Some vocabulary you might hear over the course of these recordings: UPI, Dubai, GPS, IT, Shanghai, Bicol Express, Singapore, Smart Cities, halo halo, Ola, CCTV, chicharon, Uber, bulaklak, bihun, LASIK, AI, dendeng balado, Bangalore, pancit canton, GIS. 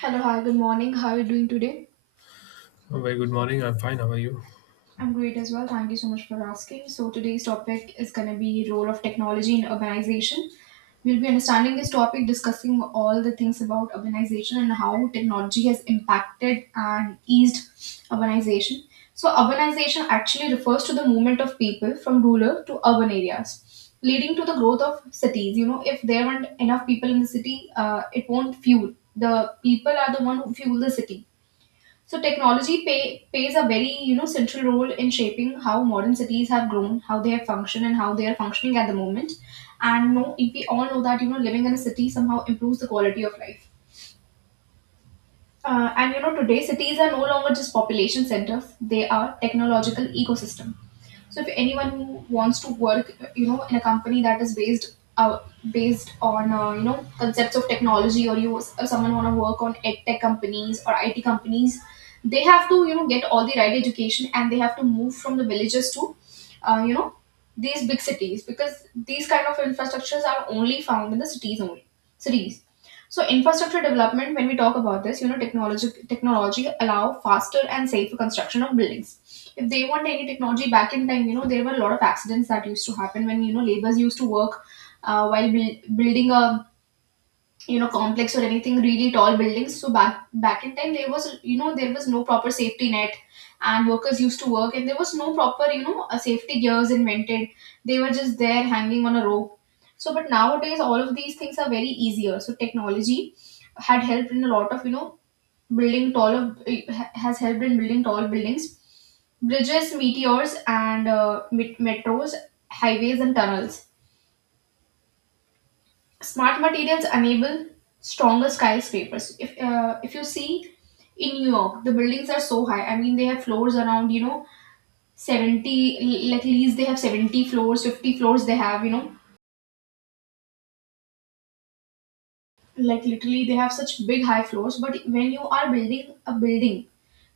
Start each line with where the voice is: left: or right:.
right: Hello, hi, good morning. How are you doing today?
left: Oh, very good morning. I'm fine. How are you?
right: I'm great as well. Thank you so much for asking. So today's topic is going to be role of technology in urbanization. We'll be understanding this topic, discussing all the things about urbanization and how technology has impacted and eased urbanization. So urbanization actually refers to the movement of people from rural to urban areas, leading to the growth of cities. You know, if there aren't enough people in the city, it won't fuel. The people are the one who fuel the city. So plays a very, you know, central role in shaping how modern cities have grown, how they have functioned, and how they are functioning at the moment. And no, we all know that, you know, living in a city somehow improves the quality of life. And, you know, today cities are no longer just population centers; they are technological ecosystem. So if anyone who wants to work, you know, in a company that is based based on, you know, concepts of technology, or you or someone want to work on ed tech companies or IT companies, they have to, you know, get all the right education and they have to move from the villages to uh, you know these big cities, because these kind of infrastructures are only found in the cities only cities. So infrastructure development, when we talk about this, you know, technology allow faster and safer construction of buildings. If they want any technology back in time, you know, there were a lot of accidents that used to happen when, you know, laborers used to work building a, you know, complex or anything really tall buildings. So back in time there was, you know, there was no proper safety net, and workers used to work and there was no proper, you know, safety gears invented. They were just there hanging on a rope. So, but nowadays all of these things are very easier. So technology had helped in a lot of, you know, building taller, has helped in building tall buildings, bridges, meteors, and metros, highways and tunnels. Smart materials enable stronger skyscrapers. If you see in New York, the buildings are so high. I mean, they have floors around, you know, 70. Like at least they have 70 floors, 50 floors. They have, you know, like literally they have such big high floors. But when you are building a building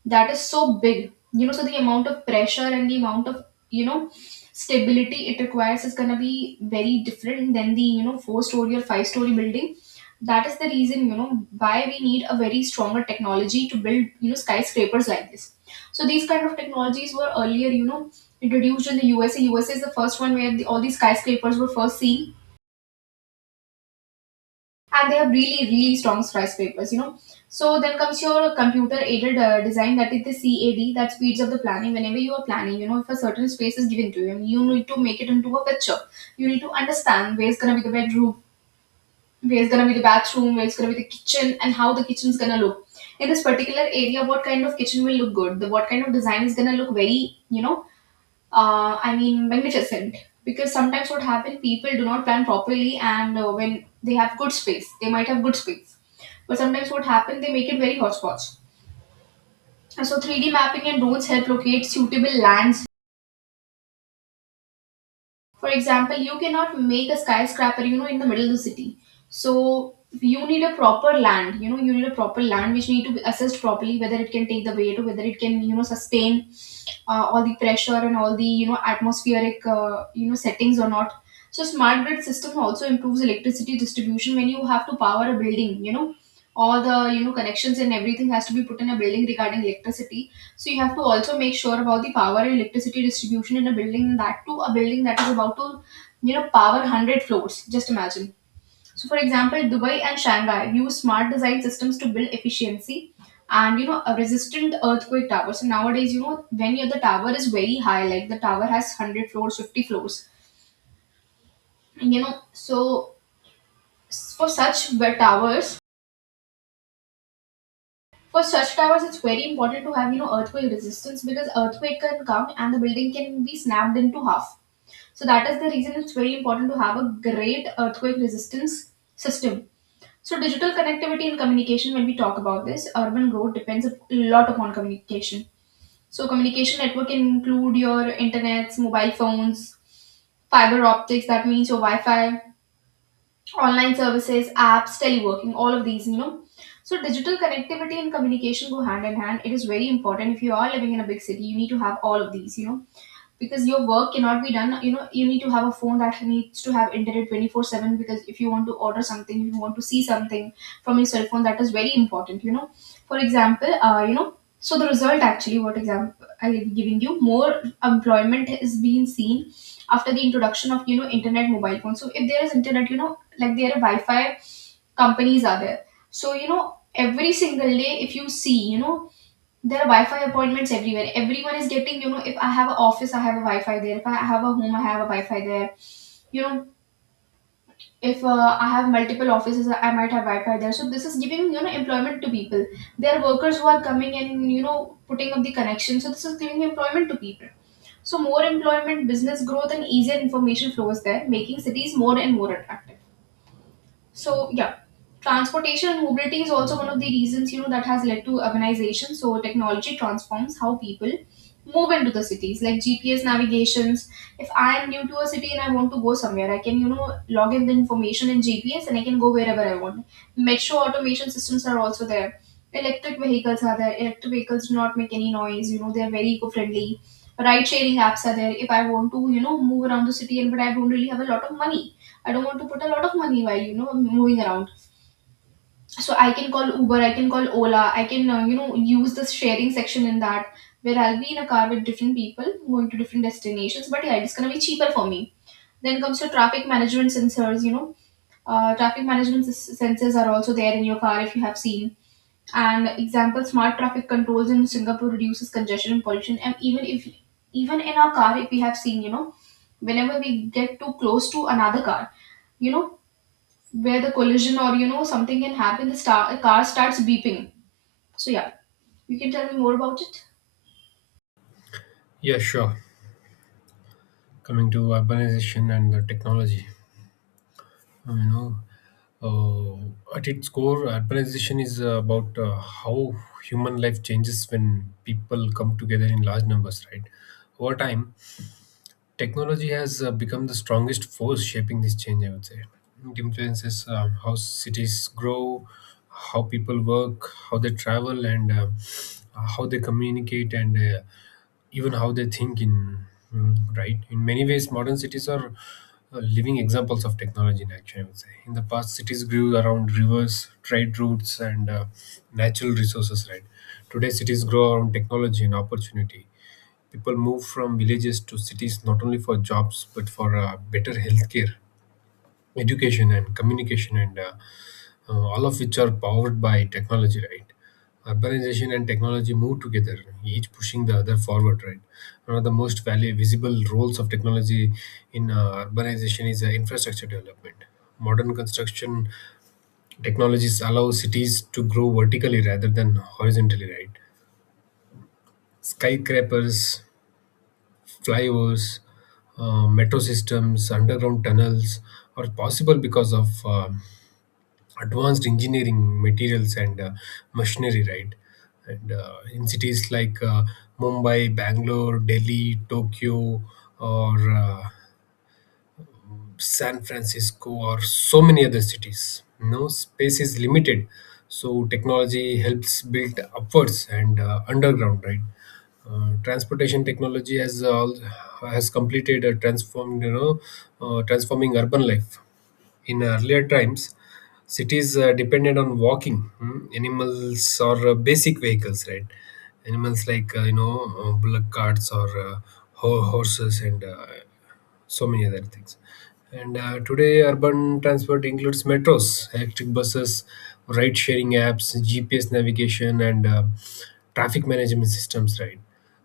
right: that is so big, you know, so the amount of pressure and the amount of, you know, stability it requires is going to be very different than the, you know, four story or five-story building. That is the reason, you know, why we need a very stronger technology to build, you know, skyscrapers like this. So these kind of technologies were earlier, you know, introduced in the USA. USA is the first one where the, all these skyscrapers were first seen, and they have really really strong skyscrapers, you know. So then comes your computer aided design, that is the CAD, that speeds up the planning. Whenever you are planning, you know, if a certain space is given to you and you need to make it into a picture, you need to understand where's gonna be the bedroom, where's gonna be the bathroom, where's gonna be the kitchen, and how the kitchen's gonna look. In this particular area, what kind of kitchen will look good, the what kind of design is gonna look very, you know, I mean magnificent. Because sometimes what happen, people do not plan properly, and when they have good space, they might have good space, but sometimes what happen they make it very hotspots. And so 3D mapping and drones help locate suitable lands. For example, you cannot make a skyscraper, you know, in the middle of the city. So you need a proper land, you know, you need a proper land which need to be assessed properly, whether it can take the weight, or whether it can, you know, sustain all the pressure and all the, you know, atmospheric, you know, settings or not. So smart grid system also improves electricity distribution. When you have to power a building, you know, all the, you know, connections and everything has to be put in a building regarding electricity. So you have to also make sure about the power and electricity distribution in a building, that too a building that is about to, you know, power 100 floors. Just imagine. So for example, Dubai and Shanghai use smart design systems to build efficiency and, you know, a resistant earthquake towers. So nowadays, you know, when your the tower is very high, like the tower has 100 floors, 50 floors, you know, so for such wet towers, for such towers, it's very important to have, you know, earthquake resistance, because earthquake can come and the building can be snapped into half. So that is the reason it's very important to have a great earthquake resistance system. So digital connectivity and communication, when we talk about this, urban growth depends a lot upon communication. So communication network can include your internets, mobile phones, fiber optics, that means your Wi-Fi, online services, apps, teleworking, all of these, you know. So digital connectivity and communication go hand in hand. It is very important. If you are living in a big city, you need to have all of these, you know, because your work cannot be done. You know, you need to have a phone that needs to have internet 24/7, because if you want to order something, if you want to see something from your cell phone, that is very important, you know. For example, so the result actually, what example I am giving you, more employment is being seen after the introduction of, you know, internet, mobile phone. So if there is internet, you know, like there are Wi-Fi companies are there. So, you know, every single day if you see, you know, there are Wi-Fi appointments everywhere. Everyone is getting, you know, if I have an office I have a Wi-Fi there. If I have a home I have a Wi-Fi there. You know, if I have multiple offices I might have Wi-Fi there. So this is giving, you know, employment to people. There are workers who are coming and, you know, putting up the connection. So this is giving employment to people. So more employment, business growth, and easier information flows there, making cities more and more attractive. So yeah, transportation and mobility is also one of the reasons, you know, that has led to urbanization. So technology transforms how people move into the cities, like GPS navigations. If I am new to a city and I want to go somewhere, I can, you know, log in the information in GPS and I can go wherever I want. Metro automation systems are also there. Electric vehicles are there. Electric vehicles do not make any noise. You know, they are very eco-friendly. Ride-sharing apps are there. If I want to, you know, move around the city and but I don't really have a lot of money. I don't want to put a lot of money while, you know, moving around. So I can call Uber, I can call Ola, I can, you know, use the sharing section in that, where I'll be in a car with different people going to different destinations. But yeah, it's gonna be cheaper for me. Then comes your traffic management sensors. You know, sensors are also there in your car if you have seen. And example, smart traffic controls in Singapore reduces congestion and pollution. And even in our car, if we have seen, you know, whenever we get too close to another car, you know, where the collision or, you know, something can happen, the star a car starts beeping. So yeah, you can tell me more about it.
left: Yeah, sure. Coming to urbanization and the technology, Um, you know, at its core, urbanization is about how human life changes when people come together in large numbers, right? Over time, technology has become the strongest force shaping this change, I would say. It influences how cities grow, how people work, how they travel, and how they communicate, and even how they think. Right, in many ways modern cities are living examples of technology in action, I would say. In the past, cities grew around rivers, trade routes, and natural resources, right? Today cities grow around technology and opportunity. People move from villages to cities not only for jobs but for better healthcare, education, and communication, and all of which are powered by technology, right? Urbanization and technology move together, each pushing the other forward, right? One of the most value visible roles of technology in urbanization is infrastructure development. Modern construction technologies allow cities to grow vertically rather than horizontally, right? Skyscrapers, flyovers, metro systems, underground tunnels are possible because of advanced engineering materials and machinery, right? And in cities like Mumbai, Bangalore, Delhi, Tokyo, or San Francisco, or so many other cities, no space is limited, so technology helps build upwards and underground. Right, transportation technology has all has completed a transformed transforming urban life. In earlier times, cities depended on walking, hmm, animals or basic vehicles. Right, animals like bullock carts or horses and so many other things. And today, urban transport includes metros, electric buses, ride sharing apps, GPS navigation, and traffic management systems, right?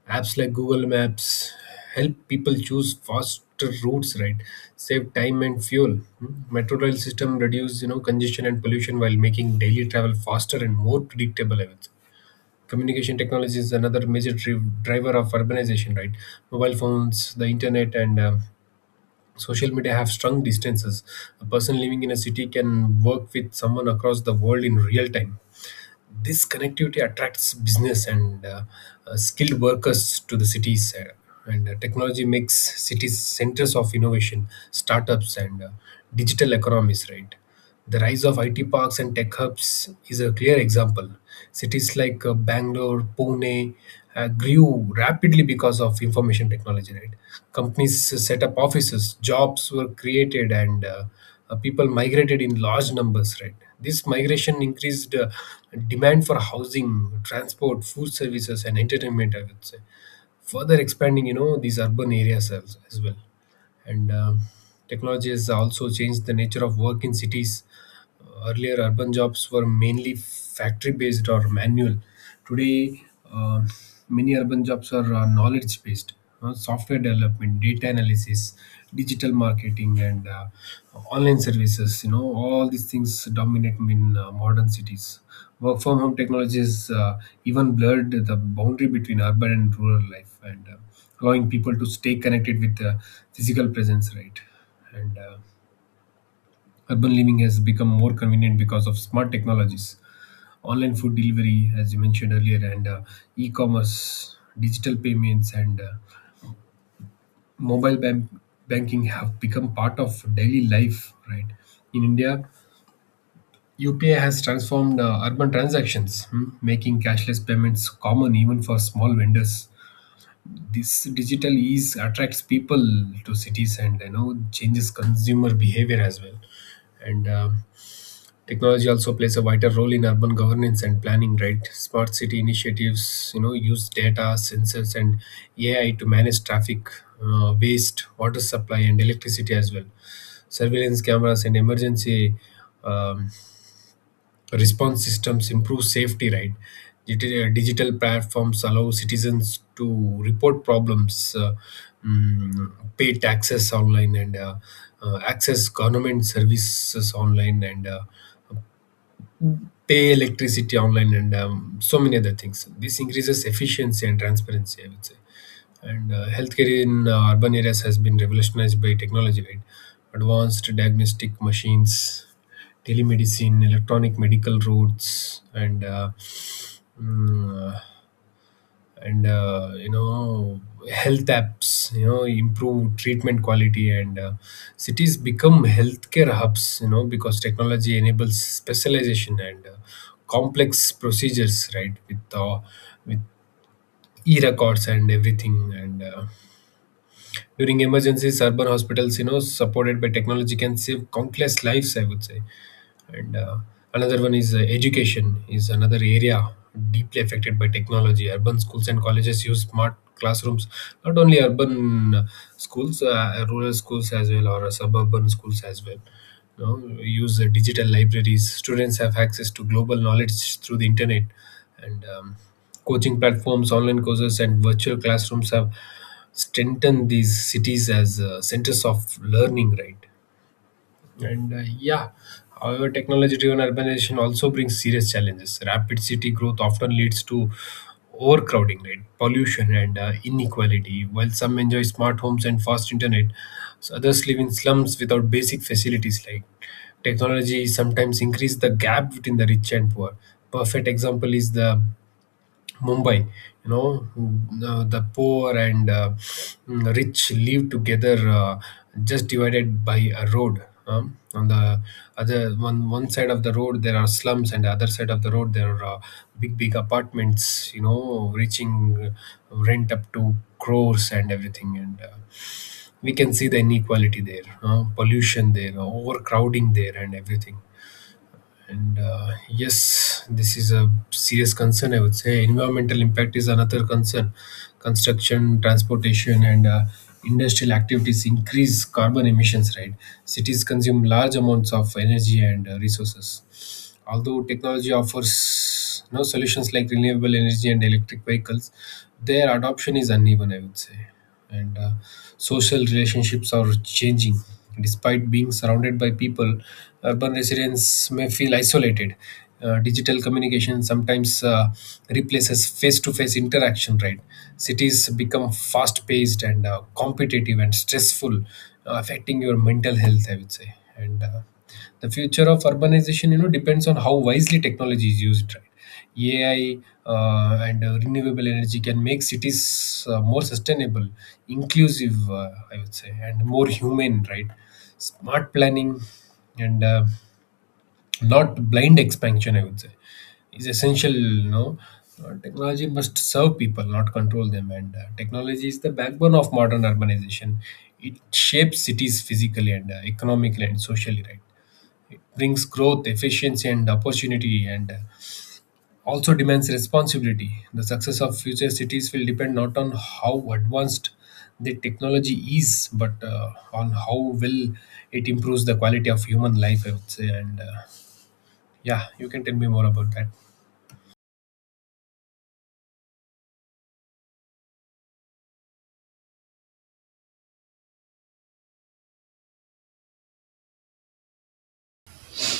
left: Apps like Google Maps help people choose faster routes, right? Save time and fuel. Mm. Metro rail system reduce, you know, congestion and pollution while making daily travel faster and more predictable, I would say. Communication technology is another major driver of urbanization, right? Mobile phones, the internet, and social media have strung distances. A person living in a city can work with someone across the world in real time. This connectivity attracts business and skilled workers to the cities, and technology makes cities centers of innovation, startups, and digital economies. Right, the rise of IT parks and tech hubs is a clear example. Cities like Bangalore, Pune grew rapidly because of information technology. Right, companies set up offices, jobs were created, and people migrated in large numbers, right? This migration increased demand for housing, transport, food services, and entertainment, I would say, further expanding, you know, these urban areas as well. And technology has also changed the nature of work in cities. Earlier, urban jobs were mainly factory-based or manual. Today, uh, many urban jobs are knowledge-based. Uh, software development, data analysis, digital marketing, and online services. You know, all these things dominate in modern cities. Work from home technologies even blurred the boundary between urban and rural life, and allowing people to stay connected with the physical presence, right? And Urban living has become more convenient because of smart technologies, online food delivery, as you mentioned earlier, and e-commerce, digital payments, and mobile banking have become part of daily life, right? In India, UPI has transformed urban transactions, hmm, making cashless payments common even for small vendors. This digital ease attracts people to cities and, you know, changes consumer behavior as well. And Technology also plays a vital role in urban governance and planning. Right, smart city initiatives, you know, use data, sensors, and AI to manage traffic, waste, water supply, and electricity as well. Surveillance cameras and emergency um, response systems improve safety, right? Digital platforms allow citizens to report problems, mm, pay taxes online, and access government services online, and pay electricity online, and so many other things. This increases efficiency and transparency, I would say. And healthcare in urban areas has been revolutionized by technology, right? Advanced diagnostic machines, telemedicine, electronic medical roads, Mm, and you know, health apps, you know, improve treatment quality, and cities become healthcare hubs, you know, because technology enables specialization and complex procedures, right, with e-records and everything. And during emergencies, urban hospitals, you know, supported by technology can save countless lives, I would say. And another one is Education is another area deeply affected by technology. Urban schools and colleges use smart classrooms. Not only urban schools, rural schools as well, or suburban schools as well, you know, we use digital libraries. Students have access to global knowledge through the internet, and coaching platforms, online courses, and virtual classrooms have strengthened these cities as centers of learning, right? And yeah, however, technology driven urbanization also brings serious challenges. Rapid city growth often leads to overcrowding, right? Pollution, and inequality. While some enjoy smart homes and fast internet, so others live in slums without basic facilities. Like, technology sometimes increase the gap between the rich and poor. Perfect example is the Mumbai, you know, the poor and rich live together, just divided by a road. On one side of the road there are slums, and the other side of the road there are big, big apartments. You know, reaching rent up to crores and everything, and we can see the inequality there, pollution there, overcrowding there, and everything. And yes, this is a serious concern, I would say. Environmental impact is another concern. Construction, transportation, and industrial activities increase carbon emissions, right? Cities consume large amounts of energy and resources. Although technology offers no solutions like renewable energy and electric vehicles, their adoption is uneven, I would say. And Social relationships are changing. Despite being surrounded by people, urban residents may feel isolated. Digital communication sometimes replaces face-to-face interaction. Right, cities become fast-paced and competitive and stressful, affecting your mental health, I would say. And the future of urbanization, you know, depends on how wisely technology is used, right? AI and renewable energy can make cities more sustainable, inclusive, I would say, and more human, right? Smart planning and not blind expansion, I would say, is essential, you know. Technology must serve people, not control them. And technology is the backbone of modern urbanization. It shapes cities physically and economically and socially, right? Brings growth, efficiency, and opportunity, and also demands responsibility. The success of future cities will depend not on how advanced the technology is, but on how well it improves the quality of human life, I would say. And yeah, you can tell me more about that.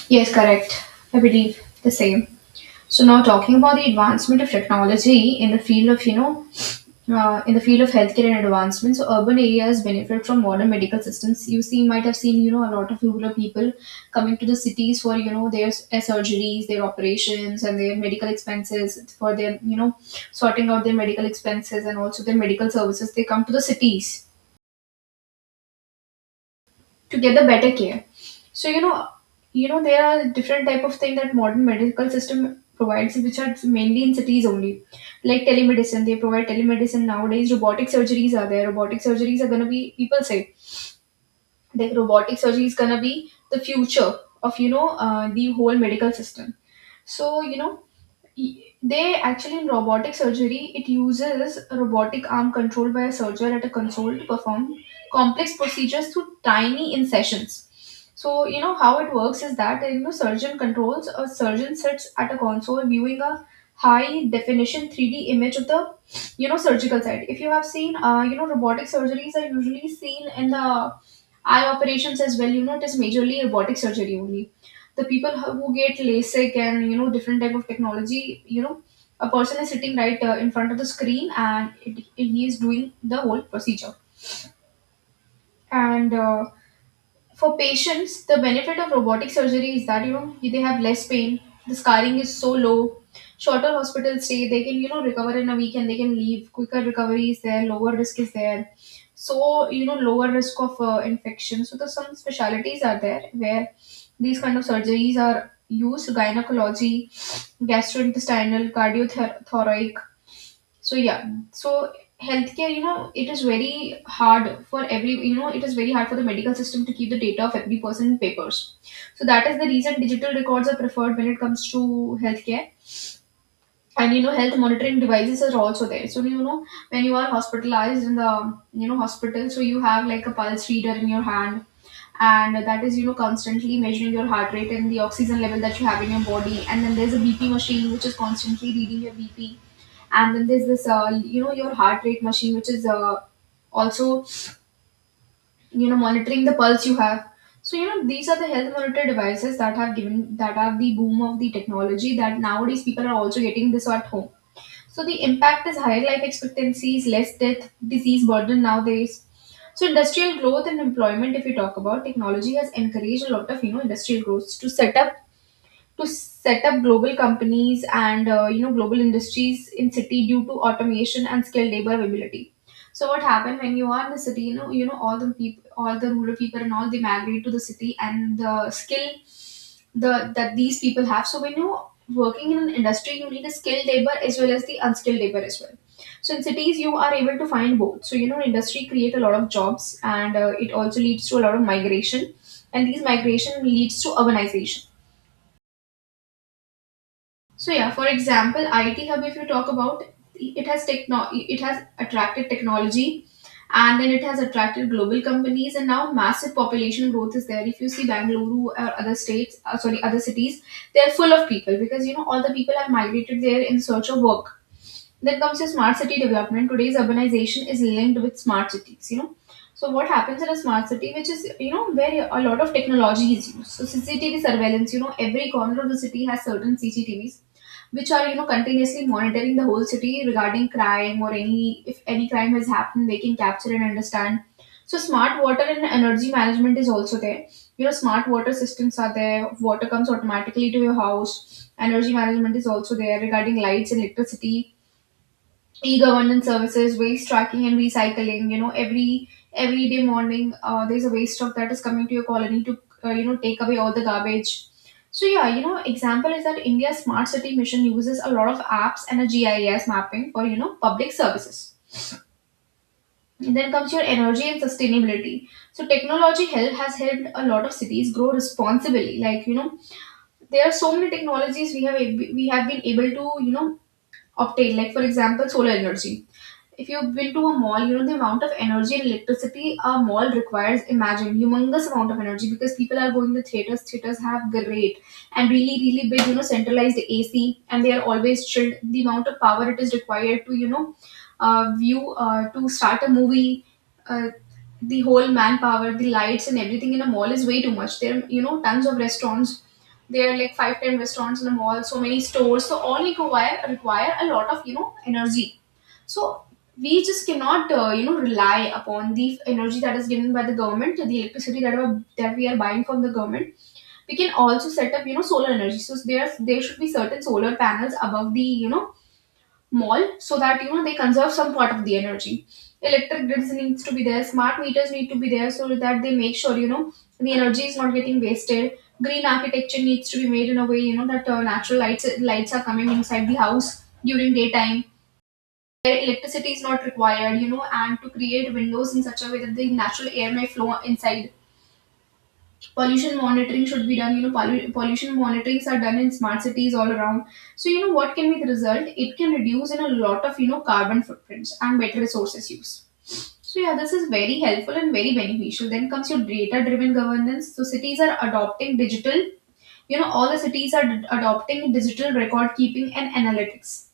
right: Yes, correct. I believe the same. So now talking about the advancement of technology in the field of, you know, in the field of healthcare and advancements, so urban areas benefit from modern medical systems. You see, might have seen, you know, a lot of rural people coming to the cities for, you know, their surgeries, their operations, and their medical expenses, for their, you know, sorting out their medical expenses, and also their medical services. They come to the cities to get the better care. So there are different type of thing that modern medical system provides, which are mainly in cities only, like telemedicine. They provide telemedicine nowadays. Robotic surgeries are there. Robotic surgeries are going to be, people say that robotic surgery is going to be the future of the whole medical system. So they actually, in robotic surgery, it uses a robotic arm controlled by a surgeon at a console to perform complex procedures through tiny incisions. So how it works is that surgeon controls, a surgeon sits at a console viewing a high definition 3D image of the surgical site. If you have seen, robotic surgeries are usually seen in the eye operations as well. It is majorly robotic surgery only, the people who get LASIK and different type of technology, a person is sitting right in front of the screen and he is doing the whole procedure. And for patients, the benefit of robotic surgery is that they have less pain. The scarring is so low, shorter hospital stay. They can recover in a week and they can leave. Quicker recovery is there. Lower risk is there. So lower risk of infection. So there's some specialities are there where these kind of surgeries are used: gynecology, gastrointestinal, cardiothoracic. So yeah. So healthcare, it is very hard for every, it is very hard for the medical system to keep the data of every person in papers. So that is the reason digital records are preferred when it comes to healthcare. And health monitoring devices are also there. So when you are hospitalized in the hospital so you have like a pulse reader in your hand, and that is constantly measuring your heart rate and the oxygen level that you have in your body. And then there's a BP machine which is constantly reading your BP. And then there's this your heart rate machine which is also monitoring the pulse you have. So these are the health monitor devices that have given, that are the boom of the technology, that nowadays people are also getting this at home. So the impact is higher life expectancies, less death, disease burden nowadays. So industrial growth and employment, if we talk about, technology has encouraged a lot of industrial growth to set up global companies and global industries in city due to automation and skilled labor availability. So what happened, when you are in the city, all the people, all the rural people and all, they migrate to the city. And the skill, the that these people have. So when you, working in an industry, you need a skilled labor as well as the unskilled labor as well. So in cities you are able to find both. So industry create a lot of jobs, and it also leads to a lot of migration. And these migration leads to urbanization. So yeah, for example, IT Hub, if you talk about, it has attracted technology, and then it has attracted global companies, and now massive population growth is there. If you see Bangalore or other states, sorry, other cities, they're full of people because all the people have migrated there in search of work. Then comes your smart city development. Today's urbanization is linked with smart cities. So what happens in a smart city, which is where a lot of technology is used. So CCTV surveillance. Every corner of the city has certain CCTVs which are continuously monitoring the whole city regarding crime, or any if any crime has happened they can capture and understand. So smart water and energy management is also there. Smart water systems are there, water comes automatically to your house. Energy management is also there regarding lights and electricity, e-governance services, waste tracking and recycling. Every day morning, there's a waste truck that is coming to your colony to take away all the garbage. So yeah, example is that India's smart city mission uses a lot of apps and a GIS mapping for public services. And then comes your energy and sustainability. So technology help has helped a lot of cities grow responsibly. Like, there are so many technologies we have we have been able to obtain. Like, for example, solar energy. If you've been to a mall, you know the amount of energy and electricity a mall requires. Imagine humongous amount of energy because people are going to theaters. Theaters have great and really really big centralized AC, and they are always chilled. The amount of power it is required to view to start a movie. Uh, the whole manpower, the lights and everything in a mall is way too much. There are, tons of restaurants. There are like five, ten restaurants in a mall, so many stores. So all require a lot of, energy. So we just cannot, rely upon the energy that is given by the government, the electricity that we are buying from the government. We can also set up, solar energy. So there should be certain solar panels above the, mall, so that they conserve some part of the energy. Electric grids needs to be there. Smart meters need to be there so that they make sure the energy is not getting wasted. Green architecture needs to be made in a way that natural lights are coming inside the house during daytime where electricity is not required, and to create windows in such a way that the natural air may flow inside. Pollution monitoring should be done, pollution monitorings are done in smart cities all around. So, what can be the result? It can reduce in a lot of, carbon footprints and better resources use. So, yeah, this is very helpful and very beneficial. Then comes your data driven governance. So, cities are adopting digital, all the cities are adopting digital record keeping and analytics,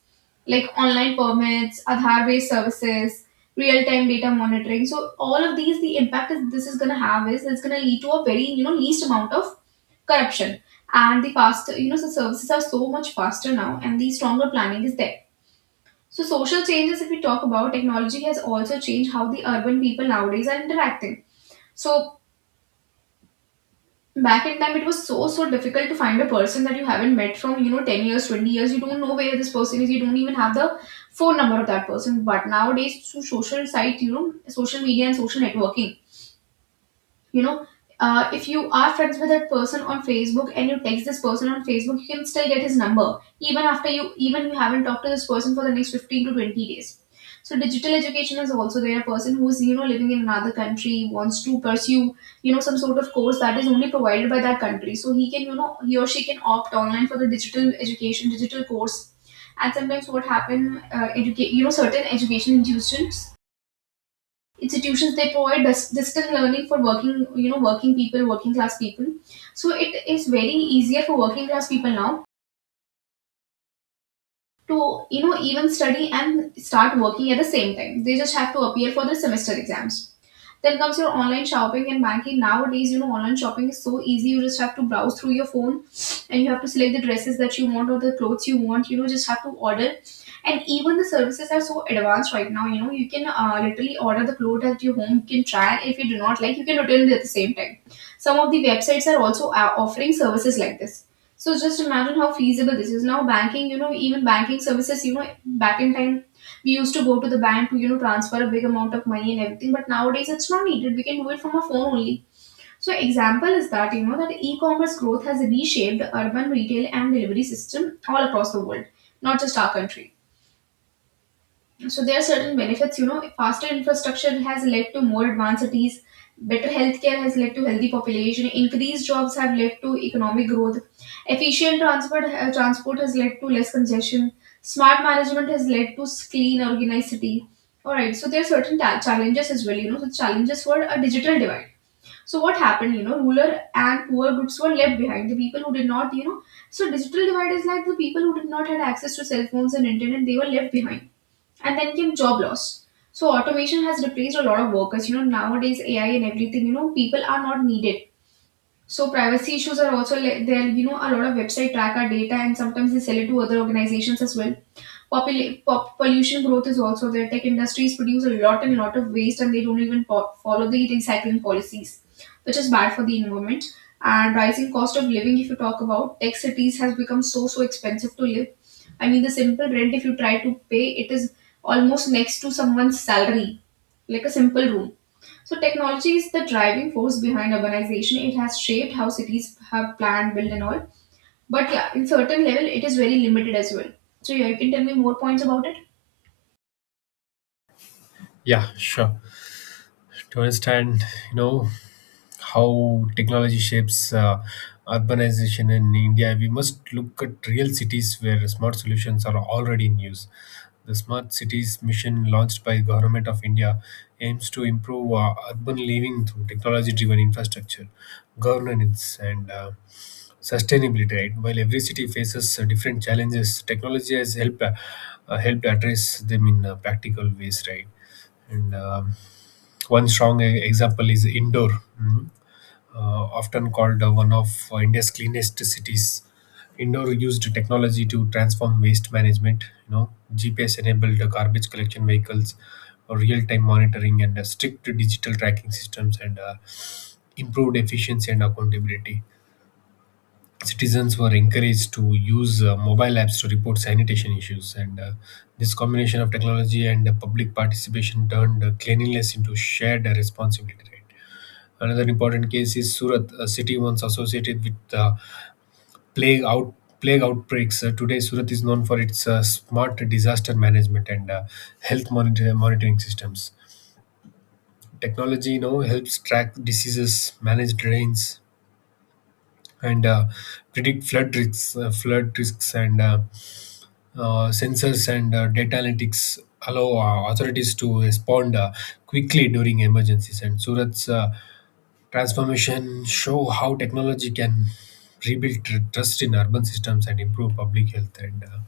right: like online permits, Aadhaar-based services, real-time data monitoring. So all of these, the impact is this is going to have is it's going to lead to a very least amount of corruption, and the faster, the services are so much faster now, and the stronger planning is there. So social changes, if we talk about, technology has also changed how the urban people nowadays are interacting. So back in time it was so so difficult to find a person that you haven't met from, 10 years, 20 years. You don't know where this person is, you don't even have the phone number of that person. But nowadays through social site, social media and social networking, you know if you are friends with that person on Facebook and you text this person on Facebook, you can still get his number, even after you, even you haven't talked to this person for the next 15 to 20 days. So digital education is also there. A person who is living in another country wants to pursue some sort of course that is only provided by that country. So he or she can opt online for the digital education, digital course. And sometimes what happen, educate you know certain education institutions they provide distance learning for working you know working people, working class people. So it is very easier for working class people now to even study and start working at the same time. They just have to appear for the semester exams. Then comes your online shopping and banking. Nowadays, online shopping is so easy. You just have to browse through your phone and you have to select the dresses that you want or the clothes you want. Just have to order. And even the services are so advanced right now. You can literally order the clothes at your home. You can try. If you do not like, you can return it at the same time. Some of the websites are also offering services like this. So just imagine how feasible this is. Now banking, even banking services, back in time we used to go to the bank to transfer a big amount of money and everything. But nowadays it's not needed, we can do it from our phone only. So example is that that e-commerce growth has reshaped the urban retail and delivery system all across the world, not just our country. So there are certain benefits, faster infrastructure has led to more advanced cities, better healthcare has led to healthy population, increased jobs have led to economic growth, efficient transport has led to less congestion, smart management has led to clean, organized city. All right, so there are certain challenges as well, the challenges were a digital divide. So what happened, rural and poor groups were left behind. The people who did not, so digital divide is like the people who did not had access to cell phones and internet, they were left behind. And then came job loss. So automation has replaced a lot of workers. Nowadays AI and everything, people are not needed. So privacy issues are also there. A lot of website track our data, and sometimes they sell it to other organizations as well. Pollution growth is also there. Tech industries produce a lot and lot of waste, and they don't even follow the recycling policies, which is bad for the environment. And rising cost of living, if you talk about tech cities, has become so so expensive to live. I mean, the simple rent if you try to pay, it is almost next to someone's salary, like a simple room. So technology is the driving force behind urbanization. It has shaped how cities have planned, built, and all. But yeah, in certain level, it is very limited as well. So yeah, you can tell me more points about it.
left: Yeah, sure. To understand, you know, how technology shapes urbanization in India, we must look at real cities where smart solutions are already in use. The Smart Cities mission launched by Government of India aims to improve urban living through technology-driven infrastructure, governance, and sustainability. Right? While every city faces different challenges, technology has helped helped address them in practical ways. Right? And One strong example is Indore. Mhm. uh, Often called one of India's cleanest cities. Indore used technology to transform waste management. You know, GPS-enabled garbage collection vehicles, real-time monitoring, and strict digital tracking systems, and improved efficiency and accountability. Citizens were encouraged to use mobile apps to report sanitation issues, and this combination of technology and public participation turned cleanliness into shared responsibility. Right? Another important case is Surat, a city once associated with plague out plague outbreaks. Today, Surat is known for its smart disaster management and health monitoring systems. Technology now helps track diseases, manage drains, and predict flood risks. Flood risks and Sensors and data analytics allow authorities to respond quickly during emergencies. And Surat's transformation show how technology can rebuild trust in urban systems and improve public health. And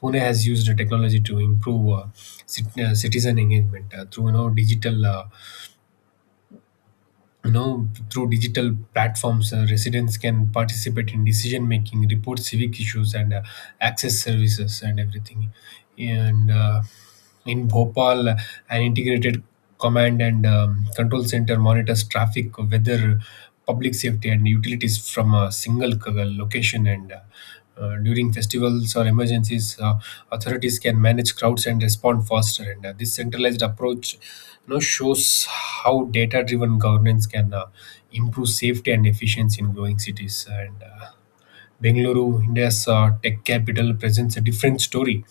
left: Pune has used the technology to improve citizen engagement through, you know, digital, through digital platforms. Residents can participate in decision making, report civic issues, and access services and everything. And In Bhopal, an integrated command and control center monitors traffic, weather, public safety, and utilities from a single location. And During festivals or emergencies, authorities can manage crowds and respond faster. And This centralized approach, you know, shows how data-driven governance can improve safety and efficiency in growing cities. And Bengaluru, India's tech capital, presents a different story.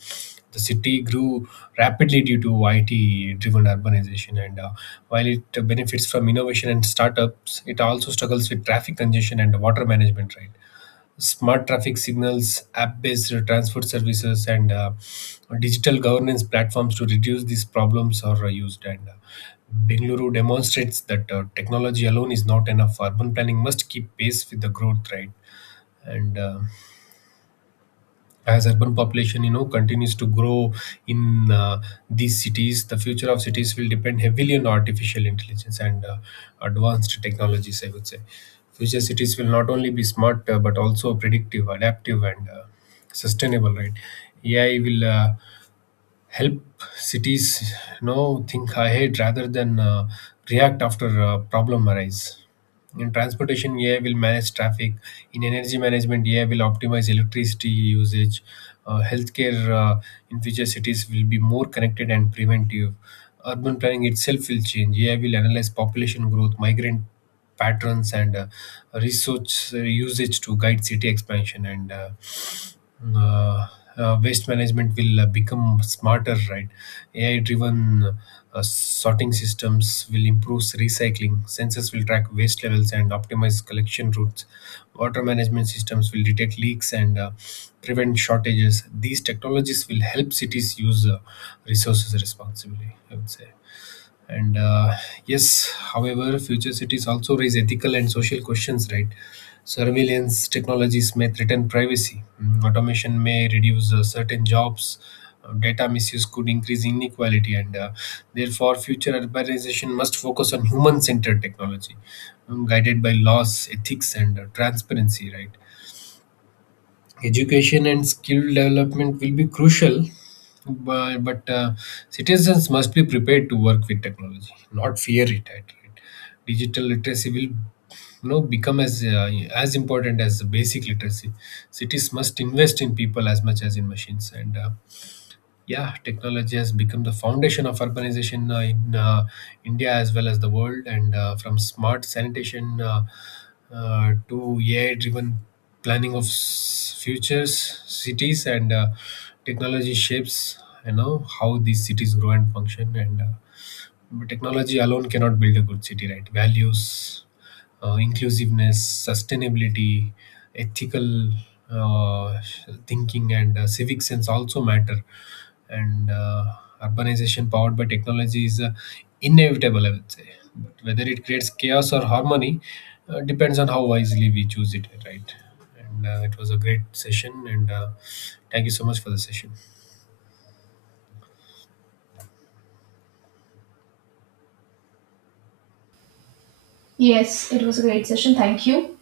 left: The city grew rapidly due to IT-driven urbanization, and while it benefits from innovation and startups, it also struggles with traffic congestion and water management. Right, smart traffic signals, app-based transport services, and digital governance platforms to reduce these problems are used. And Bengaluru demonstrates that technology alone is not enough. Urban planning must keep pace with the growth. Right, and as urban population, you know, continues to grow in these cities, the future of cities will depend heavily on artificial intelligence and advanced technologies, I would say. Future cities will not only be smart but also predictive, adaptive, and sustainable, right? AI will help cities, you know, think ahead rather than react after a problem arise. In transportation, AI will manage traffic. In energy management, AI will optimize electricity usage. Uh, healthcare in future cities will be more connected and preventive. Urban planning itself will change. AI will analyze population growth, migrant patterns, and resource usage to guide city expansion, and uh, waste management will become smarter, right? AI driven sorting systems will improve recycling, sensors will track waste levels and optimize collection routes, water management systems will detect leaks and prevent shortages. These technologies will help cities use resources responsibly, I would say. And Yes, however, future cities also raise ethical and social questions, right? Surveillance technologies may threaten privacy. Mm. Automation may reduce certain jobs. Data misuse could increase inequality, and therefore, future urbanization must focus on human centered technology, mm, guided by laws, ethics, and transparency, right? Education and skill development will be crucial, but citizens must be prepared to work with technology, not fear it at it. Digital literacy will, you know, become as important as the basic literacy. Cities must invest in people as much as in machines, and yeah, technology has become the foundation of urbanization in India as well as the world. And From smart sanitation, to AI-driven planning of futures cities, and technology shapes, you know, how these cities grow and function. And But technology alone cannot build a good city, right? Values, inclusiveness, sustainability, ethical uh, thinking, and civic sense also matter. And Urbanization powered by technology is inevitable, I would say. But whether it creates chaos or harmony depends on how wisely we choose it, right? And It was a great session, and thank you so much for the session.
right: Yes, it was a great session. Thank you.